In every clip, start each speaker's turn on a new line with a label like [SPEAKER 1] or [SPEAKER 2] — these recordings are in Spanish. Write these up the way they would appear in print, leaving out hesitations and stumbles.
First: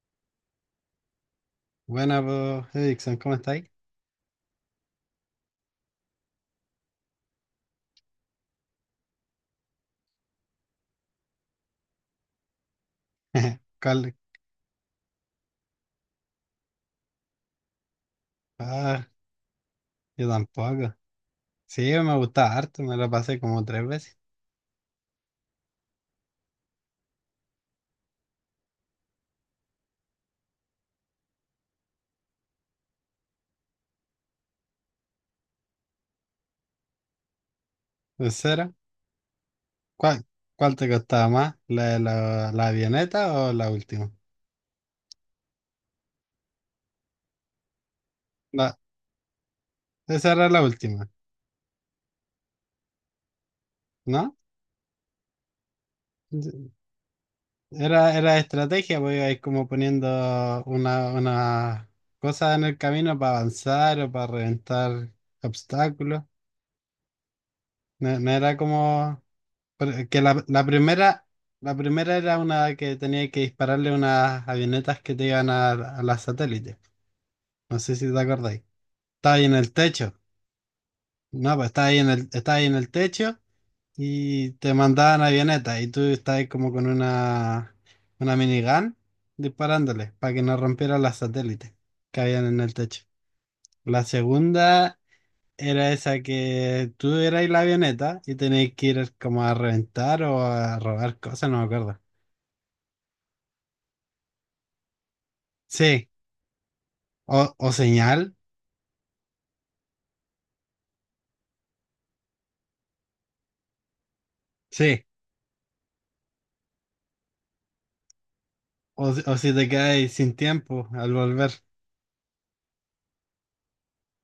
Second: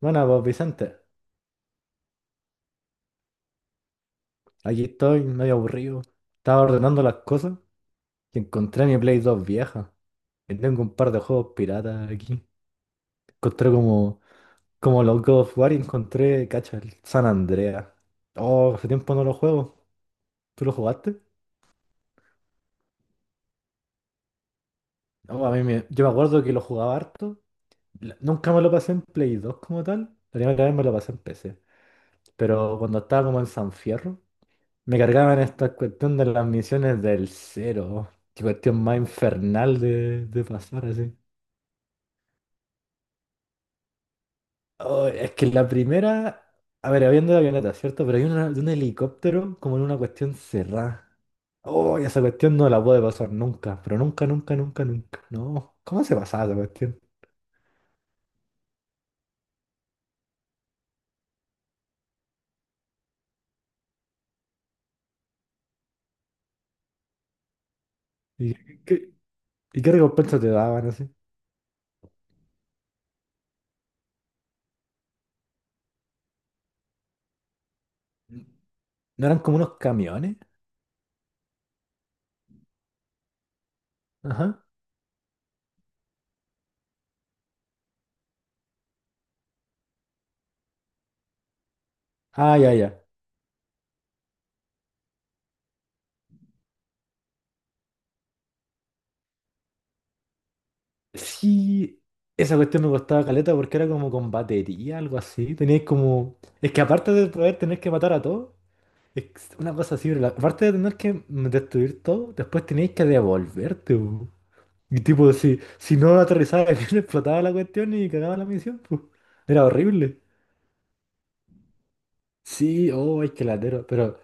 [SPEAKER 1] Bueno, pues Vicente,
[SPEAKER 2] Buena, pues, Erickson, ¿cómo estáis?
[SPEAKER 1] aquí estoy medio aburrido. Estaba ordenando las cosas y encontré mi Play 2 vieja. Y tengo un par de juegos piratas aquí. Encontré
[SPEAKER 2] Carl-
[SPEAKER 1] como los God of War y encontré, cacha, el San Andreas. Oh, hace
[SPEAKER 2] Ah,
[SPEAKER 1] tiempo no lo juego.
[SPEAKER 2] yo
[SPEAKER 1] ¿Tú lo
[SPEAKER 2] tampoco.
[SPEAKER 1] jugaste?
[SPEAKER 2] Sí, me gustaba harto, me lo pasé como tres veces.
[SPEAKER 1] No, yo me acuerdo que lo jugaba harto. Nunca me lo pasé en Play 2 como tal. La primera vez me lo pasé en PC. Pero cuando estaba como en San Fierro, me cargaban esta cuestión de las misiones del cero.
[SPEAKER 2] ¿En
[SPEAKER 1] Qué
[SPEAKER 2] serio?
[SPEAKER 1] cuestión más infernal de,
[SPEAKER 2] ¿Cuál,
[SPEAKER 1] de
[SPEAKER 2] cuál
[SPEAKER 1] pasar
[SPEAKER 2] te
[SPEAKER 1] así.
[SPEAKER 2] costaba más? ¿La avioneta o la última?
[SPEAKER 1] Oh, es que la primera. A ver, habiendo de avioneta, ¿cierto? Pero hay una de un
[SPEAKER 2] La,
[SPEAKER 1] helicóptero como en una
[SPEAKER 2] esa
[SPEAKER 1] cuestión
[SPEAKER 2] era la
[SPEAKER 1] cerrada.
[SPEAKER 2] última,
[SPEAKER 1] Oh, y esa cuestión no la puede pasar nunca. Pero nunca,
[SPEAKER 2] ¿no?
[SPEAKER 1] nunca, nunca, nunca. No. ¿Cómo se pasaba esa cuestión?
[SPEAKER 2] Era estrategia, pues ibais como poniendo una cosa en el camino para avanzar o para reventar obstáculos. No, no
[SPEAKER 1] ¿Y
[SPEAKER 2] era
[SPEAKER 1] qué,
[SPEAKER 2] como...
[SPEAKER 1] y qué
[SPEAKER 2] Porque que
[SPEAKER 1] recompensa
[SPEAKER 2] la,
[SPEAKER 1] te daban así?
[SPEAKER 2] la primera era una que tenía que dispararle unas avionetas que te iban a las satélites. No sé si te acordáis.
[SPEAKER 1] ¿No
[SPEAKER 2] Estaba
[SPEAKER 1] eran
[SPEAKER 2] ahí en
[SPEAKER 1] como
[SPEAKER 2] el
[SPEAKER 1] unos
[SPEAKER 2] techo.
[SPEAKER 1] camiones?
[SPEAKER 2] No, pues estaba ahí en el techo, y
[SPEAKER 1] Ajá.
[SPEAKER 2] te mandaban avionetas y tú estabas ahí como con una minigun disparándole para que no rompieran las satélites que habían
[SPEAKER 1] Ah,
[SPEAKER 2] en
[SPEAKER 1] ya,
[SPEAKER 2] el techo.
[SPEAKER 1] ya.
[SPEAKER 2] La segunda era esa que tú erais la avioneta y tenéis que ir como a reventar o a robar cosas, no me acuerdo.
[SPEAKER 1] Sí, esa cuestión me costaba caleta porque era como con batería, algo así. Tenías
[SPEAKER 2] Sí.
[SPEAKER 1] como. Es que aparte de
[SPEAKER 2] O,
[SPEAKER 1] poder
[SPEAKER 2] o
[SPEAKER 1] tener que matar
[SPEAKER 2] señal,
[SPEAKER 1] a todos, es una cosa así, pero aparte de tener que destruir todo, después tenías que devolverte, po. Y
[SPEAKER 2] sí.
[SPEAKER 1] tipo, si no aterrizaba bien, explotaba la cuestión y cagaba la misión,
[SPEAKER 2] O,
[SPEAKER 1] po.
[SPEAKER 2] si- o si
[SPEAKER 1] Era
[SPEAKER 2] te quedas
[SPEAKER 1] horrible.
[SPEAKER 2] sin tiempo al volver.
[SPEAKER 1] Sí, oh, es que latero. Pero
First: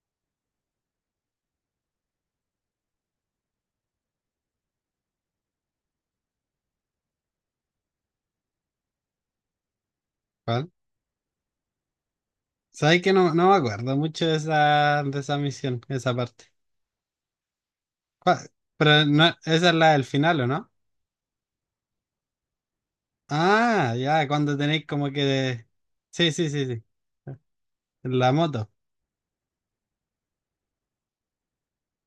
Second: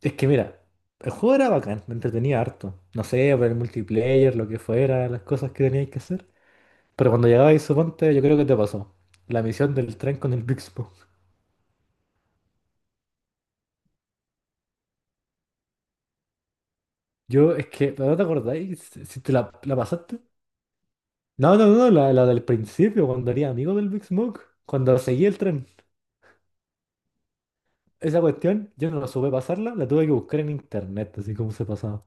[SPEAKER 1] es que mira, el juego era bacán, me entretenía harto. No sé, por el multiplayer, lo que fuera, las cosas que teníais que hacer. Pero cuando llegabais, suponte, yo creo que te pasó. La misión del tren con el Big
[SPEAKER 2] ¿Cuál?
[SPEAKER 1] Smoke.
[SPEAKER 2] Sabes que no, no me acuerdo mucho de esa, misión, esa parte.
[SPEAKER 1] Yo, es que, ¿no te
[SPEAKER 2] ¿Cuál?
[SPEAKER 1] acordáis?
[SPEAKER 2] Pero
[SPEAKER 1] Si
[SPEAKER 2] no,
[SPEAKER 1] te la,
[SPEAKER 2] esa es
[SPEAKER 1] la
[SPEAKER 2] la del
[SPEAKER 1] pasaste.
[SPEAKER 2] final, ¿o no?
[SPEAKER 1] No, no, no, la del principio, cuando era amigo del
[SPEAKER 2] Ah,
[SPEAKER 1] Big
[SPEAKER 2] ya,
[SPEAKER 1] Smoke.
[SPEAKER 2] cuando tenéis
[SPEAKER 1] Cuando
[SPEAKER 2] como
[SPEAKER 1] seguí el
[SPEAKER 2] que...
[SPEAKER 1] tren.
[SPEAKER 2] Sí, sí, sí, sí.
[SPEAKER 1] Esa
[SPEAKER 2] La moto.
[SPEAKER 1] cuestión, yo no la supe pasarla, la tuve que buscar en internet, así como se pasaba.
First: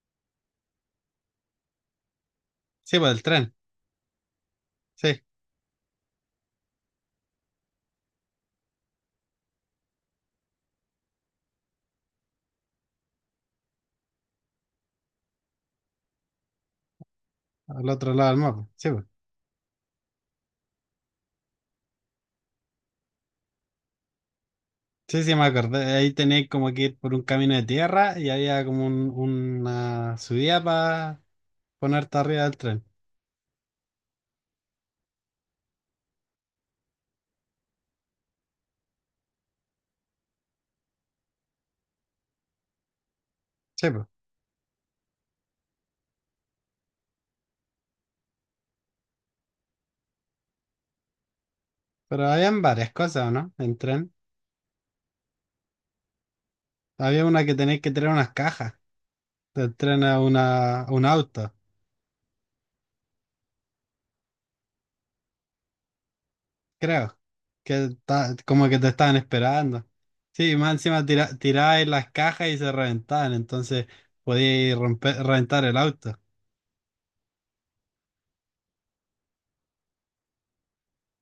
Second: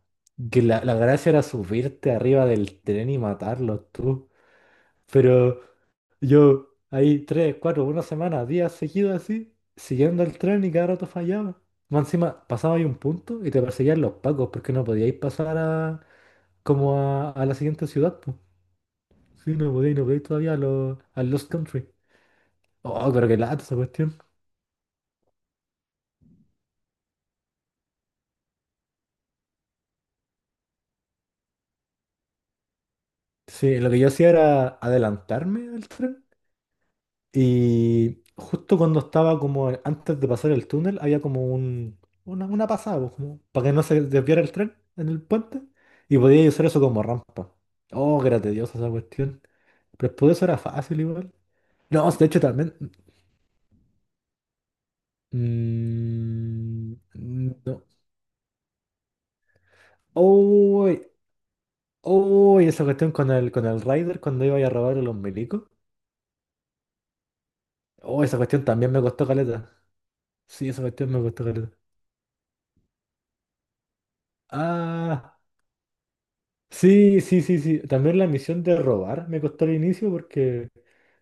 [SPEAKER 1] Que la gracia era subirte arriba del
[SPEAKER 2] Sí,
[SPEAKER 1] tren
[SPEAKER 2] pues
[SPEAKER 1] y
[SPEAKER 2] el tren.
[SPEAKER 1] matarlos tú.
[SPEAKER 2] Sí,
[SPEAKER 1] Pero yo ahí tres, cuatro, una semana, días seguidos así, siguiendo el tren y cada rato fallaba. Más encima pasaba ahí un punto y te perseguían los pacos porque no podíais pasar como a la siguiente
[SPEAKER 2] al otro
[SPEAKER 1] ciudad,
[SPEAKER 2] lado
[SPEAKER 1] pues.
[SPEAKER 2] del mapa. Sí, pues.
[SPEAKER 1] Sí, no podíais, no podíais todavía a Lost Country. Oh, pero qué lata esa cuestión.
[SPEAKER 2] Sí, sí, me acordé. Ahí tenéis como que ir por un camino de tierra y había como una subida para ponerte arriba del tren.
[SPEAKER 1] Sí, lo que yo hacía era adelantarme al tren y justo cuando estaba como antes de pasar el túnel, había una pasada, pues, como para que no
[SPEAKER 2] Sí,
[SPEAKER 1] se
[SPEAKER 2] pues.
[SPEAKER 1] desviara el tren en el puente. Y podía usar eso como rampa. Oh, que era tediosa esa cuestión. Pero después de eso era fácil igual. No, de
[SPEAKER 2] Pero
[SPEAKER 1] hecho
[SPEAKER 2] habían
[SPEAKER 1] también.
[SPEAKER 2] varias cosas, ¿o no? En tren.
[SPEAKER 1] mm,
[SPEAKER 2] Había una que tenéis
[SPEAKER 1] no.
[SPEAKER 2] que traer unas cajas, te traen a una, a un
[SPEAKER 1] Uy,
[SPEAKER 2] auto,
[SPEAKER 1] uy, esa cuestión con el Rider cuando iba a robar a los milicos.
[SPEAKER 2] creo, que
[SPEAKER 1] Oh, esa cuestión
[SPEAKER 2] como que te
[SPEAKER 1] también me
[SPEAKER 2] estaban
[SPEAKER 1] costó caleta.
[SPEAKER 2] esperando. Sí,
[SPEAKER 1] Sí,
[SPEAKER 2] más
[SPEAKER 1] esa
[SPEAKER 2] encima
[SPEAKER 1] cuestión me costó caleta.
[SPEAKER 2] tirabais las cajas y se reventaban, entonces podíais romper,
[SPEAKER 1] Ah,
[SPEAKER 2] reventar el auto.
[SPEAKER 1] sí, sí, sí, sí. También la misión de robar me costó al inicio porque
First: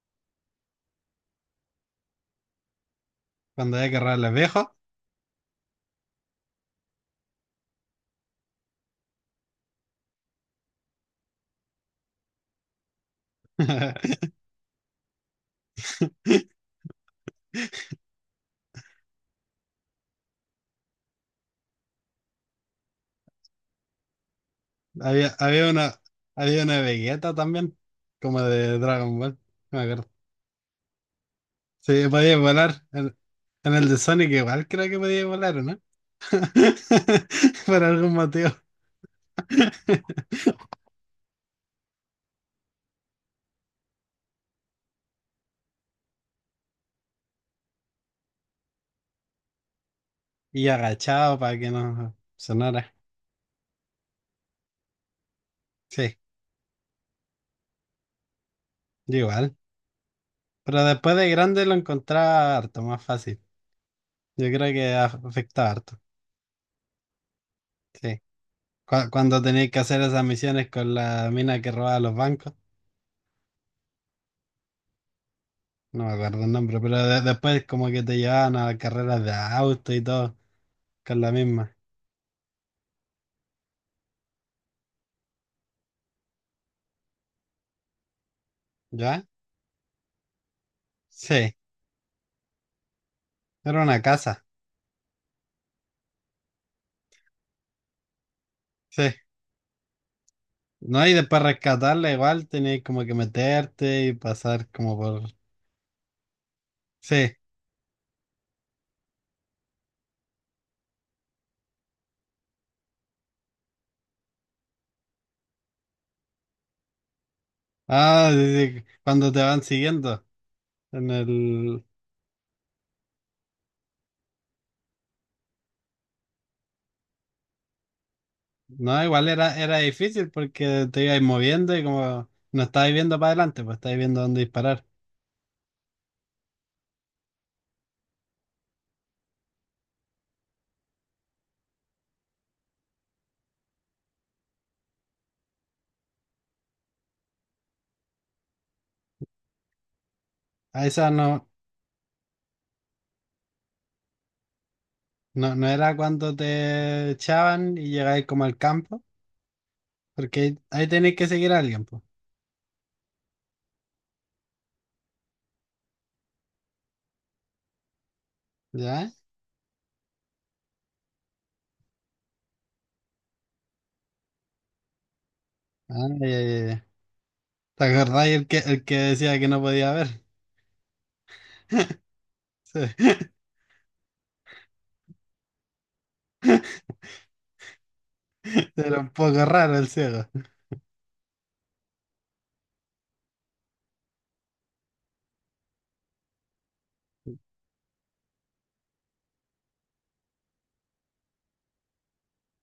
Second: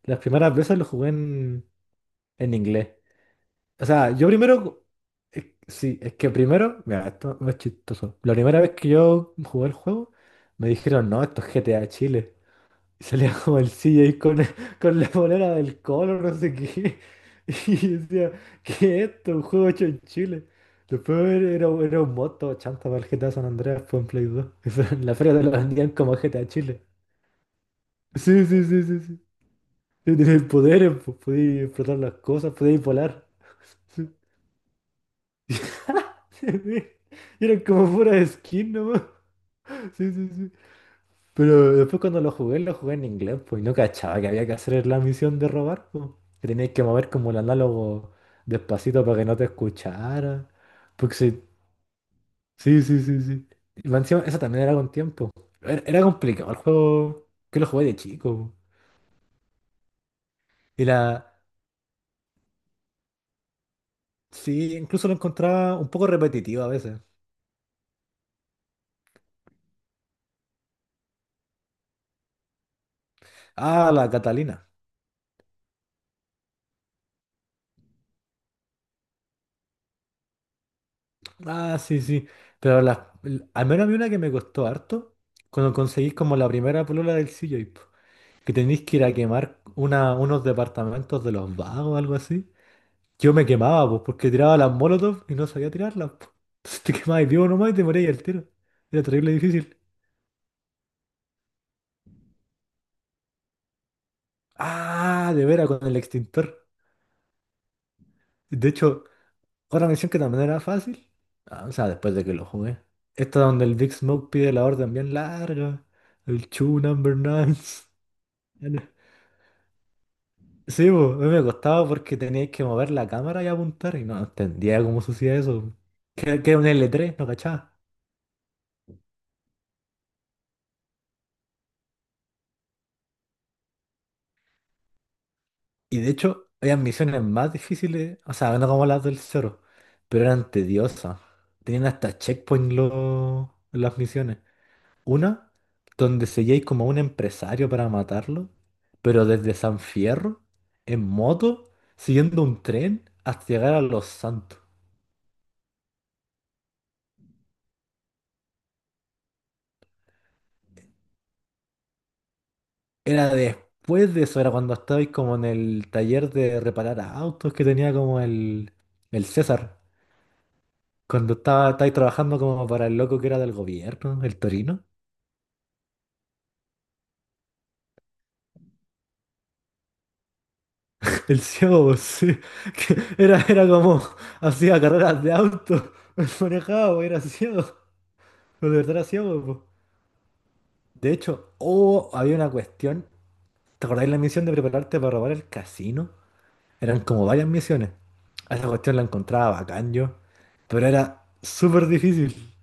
[SPEAKER 1] las primeras veces lo jugué en inglés.
[SPEAKER 2] Cuando
[SPEAKER 1] O
[SPEAKER 2] había que
[SPEAKER 1] sea, yo
[SPEAKER 2] robarle viejos,
[SPEAKER 1] primero... sí, es que primero... Mira, esto es chistoso. La primera vez que yo jugué el juego, me dijeron, no, esto es GTA Chile. Y salía como el CJ con, con la polera del Colo, no sé qué. Y yo decía, ¿qué es esto? Un juego hecho en Chile. Después era un moto chanta para el GTA San Andreas, fue en Play 2. Eso, en la
[SPEAKER 2] había,
[SPEAKER 1] feria te lo
[SPEAKER 2] había
[SPEAKER 1] vendían
[SPEAKER 2] una,
[SPEAKER 1] como GTA
[SPEAKER 2] había una
[SPEAKER 1] Chile.
[SPEAKER 2] Vegeta también, como
[SPEAKER 1] Sí, sí,
[SPEAKER 2] de
[SPEAKER 1] sí, sí,
[SPEAKER 2] Dragon
[SPEAKER 1] sí.
[SPEAKER 2] Ball, no me acuerdo.
[SPEAKER 1] Y tenías poderes, pues podías explotar
[SPEAKER 2] Sí,
[SPEAKER 1] las
[SPEAKER 2] podía
[SPEAKER 1] cosas, podías
[SPEAKER 2] volar, en,
[SPEAKER 1] volar.
[SPEAKER 2] en el de
[SPEAKER 1] Sí.
[SPEAKER 2] Sonic igual creo que podía volar, ¿o no?
[SPEAKER 1] Y eran
[SPEAKER 2] Por
[SPEAKER 1] como
[SPEAKER 2] algún
[SPEAKER 1] pura
[SPEAKER 2] motivo.
[SPEAKER 1] skin nomás. Sí, sí, sí. Pero después cuando lo jugué en inglés, pues, y no cachaba que había que hacer la misión de robar, pues. Que tenías que mover como el análogo despacito para que no te escuchara.
[SPEAKER 2] Y
[SPEAKER 1] Porque
[SPEAKER 2] agachado
[SPEAKER 1] sí,
[SPEAKER 2] para que no
[SPEAKER 1] sí,
[SPEAKER 2] sonara.
[SPEAKER 1] sí, sí, sí. Y más encima, eso también era con tiempo. Era
[SPEAKER 2] Sí,
[SPEAKER 1] complicado el juego, que lo jugué de chico. Po.
[SPEAKER 2] yo igual. Pero
[SPEAKER 1] Y
[SPEAKER 2] después
[SPEAKER 1] la...
[SPEAKER 2] de grande lo encontraba harto más fácil. Yo creo
[SPEAKER 1] Sí,
[SPEAKER 2] que
[SPEAKER 1] incluso lo
[SPEAKER 2] afecta
[SPEAKER 1] encontraba un
[SPEAKER 2] harto.
[SPEAKER 1] poco repetitivo a veces.
[SPEAKER 2] Sí. Cuando tenéis que hacer esas misiones con la mina que robaba los bancos.
[SPEAKER 1] Ah, la Catalina.
[SPEAKER 2] No me acuerdo el nombre, pero después como que te llevaban a carreras de auto y todo con la misma.
[SPEAKER 1] Ah, sí, sí. Pero al menos a mí una que me costó harto, cuando conseguís como la primera polola del CJ, po, que tenéis que ir a
[SPEAKER 2] ¿Ya?
[SPEAKER 1] quemar unos departamentos de
[SPEAKER 2] Sí.
[SPEAKER 1] los vagos o algo así. Yo me
[SPEAKER 2] Era
[SPEAKER 1] quemaba, pues,
[SPEAKER 2] una
[SPEAKER 1] porque
[SPEAKER 2] casa.
[SPEAKER 1] tiraba las molotov y no sabía tirarlas, po. Entonces te quemabas vivo nomás y te morías al tiro. Era
[SPEAKER 2] Sí.
[SPEAKER 1] terrible difícil.
[SPEAKER 2] No, y después rescatarla igual tenéis como que meterte y pasar como por...
[SPEAKER 1] Ah, de veras, con el extintor.
[SPEAKER 2] Sí.
[SPEAKER 1] De hecho, otra misión que también era fácil. Ah, o sea, después de que lo jugué. Esta donde el Big Smoke pide la orden bien larga. El Chu Number Nine.
[SPEAKER 2] Ah, sí, sí, cuando te van siguiendo.
[SPEAKER 1] Sí,
[SPEAKER 2] En
[SPEAKER 1] po, a mí me
[SPEAKER 2] el...
[SPEAKER 1] costaba porque teníais que mover la cámara y apuntar y no entendía cómo se hacía eso. Que era un L3 no cachaba.
[SPEAKER 2] No, igual era difícil porque te ibas moviendo y como no estabas viendo para adelante, pues estabas viendo dónde disparar.
[SPEAKER 1] Y de hecho, había misiones más difíciles, o sea, no como las del Zoro, pero eran tediosas. Tenían hasta checkpoint las misiones. Una donde seguíais como a un empresario para matarlo, pero desde San Fierro,
[SPEAKER 2] A
[SPEAKER 1] en
[SPEAKER 2] esa no,
[SPEAKER 1] moto, siguiendo un tren hasta llegar a Los Santos.
[SPEAKER 2] no, no era cuando te echaban y llegabas como al campo, porque ahí tenéis que seguir a alguien, pues.
[SPEAKER 1] Era después de eso, era cuando estabais como en el taller de reparar autos que tenía como
[SPEAKER 2] ¿Ya?
[SPEAKER 1] el César. Cuando estaba, estáis trabajando como para el loco que era del gobierno, el Torino.
[SPEAKER 2] Ah, ya, ya, ya. ¿Te acordáis el que decía que no podía ver?
[SPEAKER 1] El ciego, sí. Era como hacía carreras de auto, manejaba, era ciego.
[SPEAKER 2] Sí.
[SPEAKER 1] De verdad
[SPEAKER 2] Era
[SPEAKER 1] era
[SPEAKER 2] un poco
[SPEAKER 1] ciego.
[SPEAKER 2] raro el ciego.
[SPEAKER 1] De hecho, oh, había una cuestión. ¿Te acordáis la misión de prepararte para robar el casino? Eran como varias misiones. A esa cuestión la encontraba bacán yo, pero era súper difícil.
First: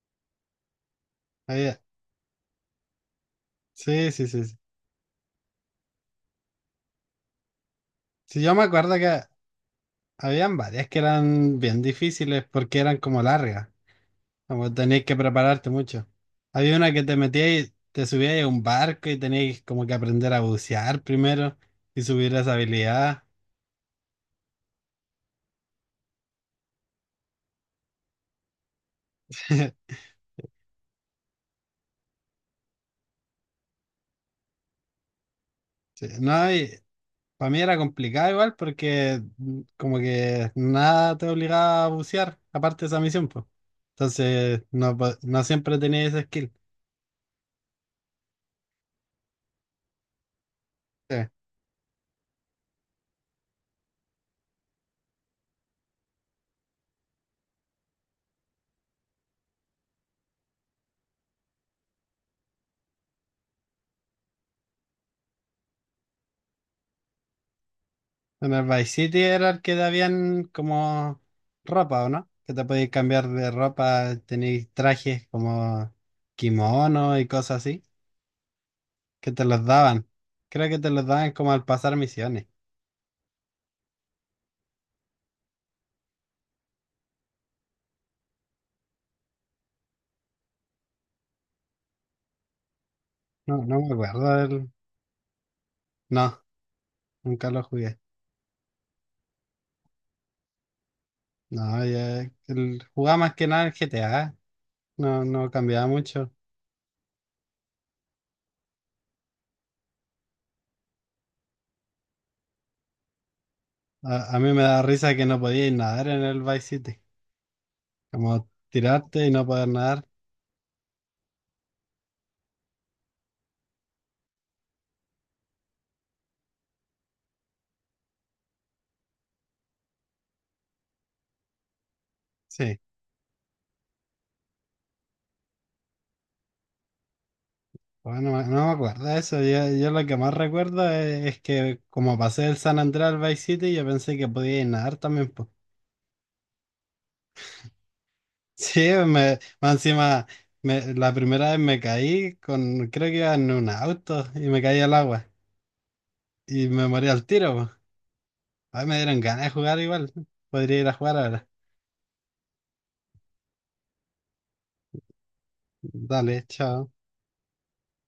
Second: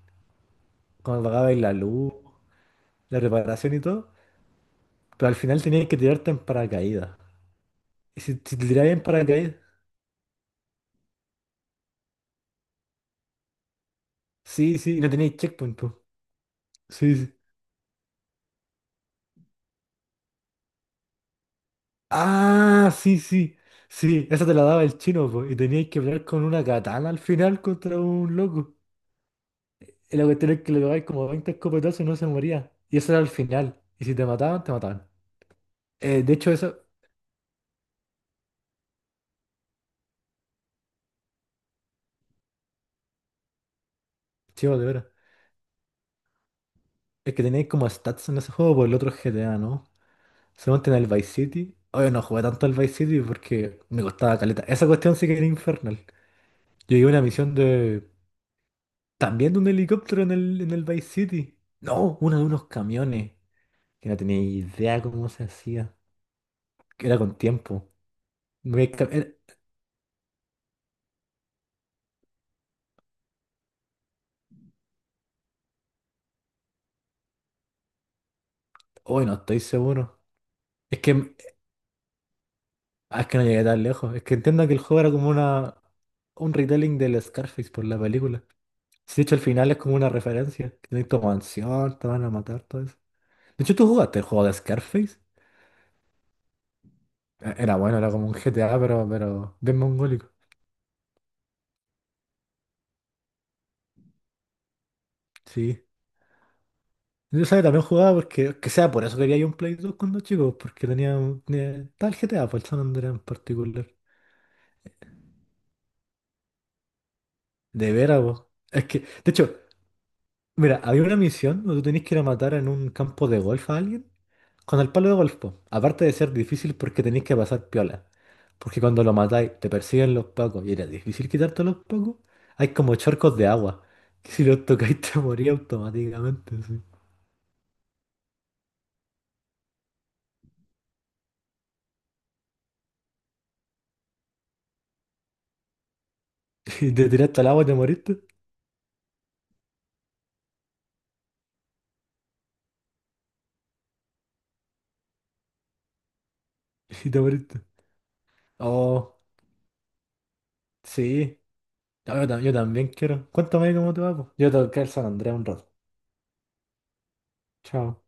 [SPEAKER 1] Cuando pagabais la
[SPEAKER 2] Había-
[SPEAKER 1] luz, la reparación y todo,
[SPEAKER 2] Sí, sí, sí, sí.
[SPEAKER 1] pero al final teníais que tirarte en paracaídas. Y si,
[SPEAKER 2] Sí, yo
[SPEAKER 1] si
[SPEAKER 2] me
[SPEAKER 1] te tirabais
[SPEAKER 2] acuerdo
[SPEAKER 1] en
[SPEAKER 2] que
[SPEAKER 1] paracaídas,
[SPEAKER 2] habían varias que eran bien difíciles porque eran como largas. Como
[SPEAKER 1] sí, sí, y
[SPEAKER 2] tenéis
[SPEAKER 1] no
[SPEAKER 2] que
[SPEAKER 1] teníais
[SPEAKER 2] prepararte
[SPEAKER 1] checkpoint, pues.
[SPEAKER 2] mucho. Había una que te
[SPEAKER 1] Sí, sí.
[SPEAKER 2] metías y te subías a un barco y tenías como que aprender a bucear primero y subir esa
[SPEAKER 1] Ah, sí,
[SPEAKER 2] habilidad.
[SPEAKER 1] sí. Sí, esa te la daba el chino, pues. Y teníais que pelear con una katana al final contra un loco. Y la cuestión es que le pegáis como 20 escopetazos y no se moría. Y eso era el final. Y si te mataban, te mataban.
[SPEAKER 2] Sí.
[SPEAKER 1] De
[SPEAKER 2] No,
[SPEAKER 1] hecho, eso,
[SPEAKER 2] para mí era complicado igual porque como que nada te obligaba a bucear, aparte de esa misión, pues. Entonces,
[SPEAKER 1] chivo, de
[SPEAKER 2] no,
[SPEAKER 1] veras.
[SPEAKER 2] no siempre tenía ese skill.
[SPEAKER 1] Es que tenéis como stats en ese juego por el otro GTA, ¿no? Solamente en el
[SPEAKER 2] Sí.
[SPEAKER 1] Vice City. Oye, no jugué tanto al Vice City porque me costaba caleta. Esa cuestión sí que era infernal. Yo llegué a una misión de. También de un helicóptero en el Vice City. No, una de unos camiones. Que no tenía idea cómo se hacía. Que era con tiempo.
[SPEAKER 2] En el Vice City
[SPEAKER 1] Era-
[SPEAKER 2] era el que te habían como ropa, ¿o no? Que te podías cambiar de ropa, tenéis trajes como kimono y cosas así,
[SPEAKER 1] Oye,
[SPEAKER 2] que
[SPEAKER 1] no
[SPEAKER 2] te
[SPEAKER 1] estoy
[SPEAKER 2] los daban.
[SPEAKER 1] seguro.
[SPEAKER 2] Creo que te
[SPEAKER 1] Es
[SPEAKER 2] los daban
[SPEAKER 1] que
[SPEAKER 2] como al pasar misiones.
[SPEAKER 1] ah, es que no llegué tan lejos. Es que entiendo que el juego era como una un retelling del Scarface por la película. Si de hecho al final es como una referencia. Que tenés tu mansión, te van a matar, todo eso.
[SPEAKER 2] No,
[SPEAKER 1] De hecho,
[SPEAKER 2] no
[SPEAKER 1] ¿tú
[SPEAKER 2] me
[SPEAKER 1] jugaste el
[SPEAKER 2] acuerdo
[SPEAKER 1] juego de
[SPEAKER 2] del...
[SPEAKER 1] Scarface?
[SPEAKER 2] No, nunca lo
[SPEAKER 1] Era bueno,
[SPEAKER 2] jugué.
[SPEAKER 1] era como un GTA, pero bien mongólico.
[SPEAKER 2] No, ya... jugaba más que nada el GTA. No, no
[SPEAKER 1] Sí.
[SPEAKER 2] cambiaba mucho.
[SPEAKER 1] Yo sabía, también jugaba porque, que sea, por eso quería yo un Play 2 cuando chico, porque tenía, tenía tal GTA, por el San Andreas en particular.
[SPEAKER 2] A mí me da risa que no podía ir nadar en el Vice City.
[SPEAKER 1] De veras, vos.
[SPEAKER 2] Como
[SPEAKER 1] Es que,
[SPEAKER 2] tirarte y
[SPEAKER 1] de
[SPEAKER 2] no
[SPEAKER 1] hecho,
[SPEAKER 2] poder nadar.
[SPEAKER 1] mira, había una misión donde tú tenías que ir a matar en un campo de golf a alguien. Con el palo de golf, po. Aparte de ser difícil porque tenéis que pasar piola, porque cuando lo matáis te persiguen los pacos y era difícil quitarte los pacos, hay
[SPEAKER 2] Sí.
[SPEAKER 1] como charcos de agua, que si los tocáis te morís automáticamente, sí.
[SPEAKER 2] Bueno, no me acuerdo de eso. Yo lo que más recuerdo es que como pasé del San Andrés al Vice City, yo pensé que podía ir nadar también.
[SPEAKER 1] Y te tiraste al agua y te moriste,
[SPEAKER 2] Sí, más encima, la primera vez me caí con, creo que iba en un auto y me caí al agua y me morí
[SPEAKER 1] y te
[SPEAKER 2] al tiro,
[SPEAKER 1] moriste.
[SPEAKER 2] po. Ay, me dieron
[SPEAKER 1] Oh,
[SPEAKER 2] ganas de jugar igual. Podría ir a jugar
[SPEAKER 1] sí,
[SPEAKER 2] ahora.
[SPEAKER 1] no, yo, yo también quiero. Cuéntame cómo te va, po. Yo tengo que ir a San Andrés un rato.
[SPEAKER 2] Dale, chao.
[SPEAKER 1] Chao.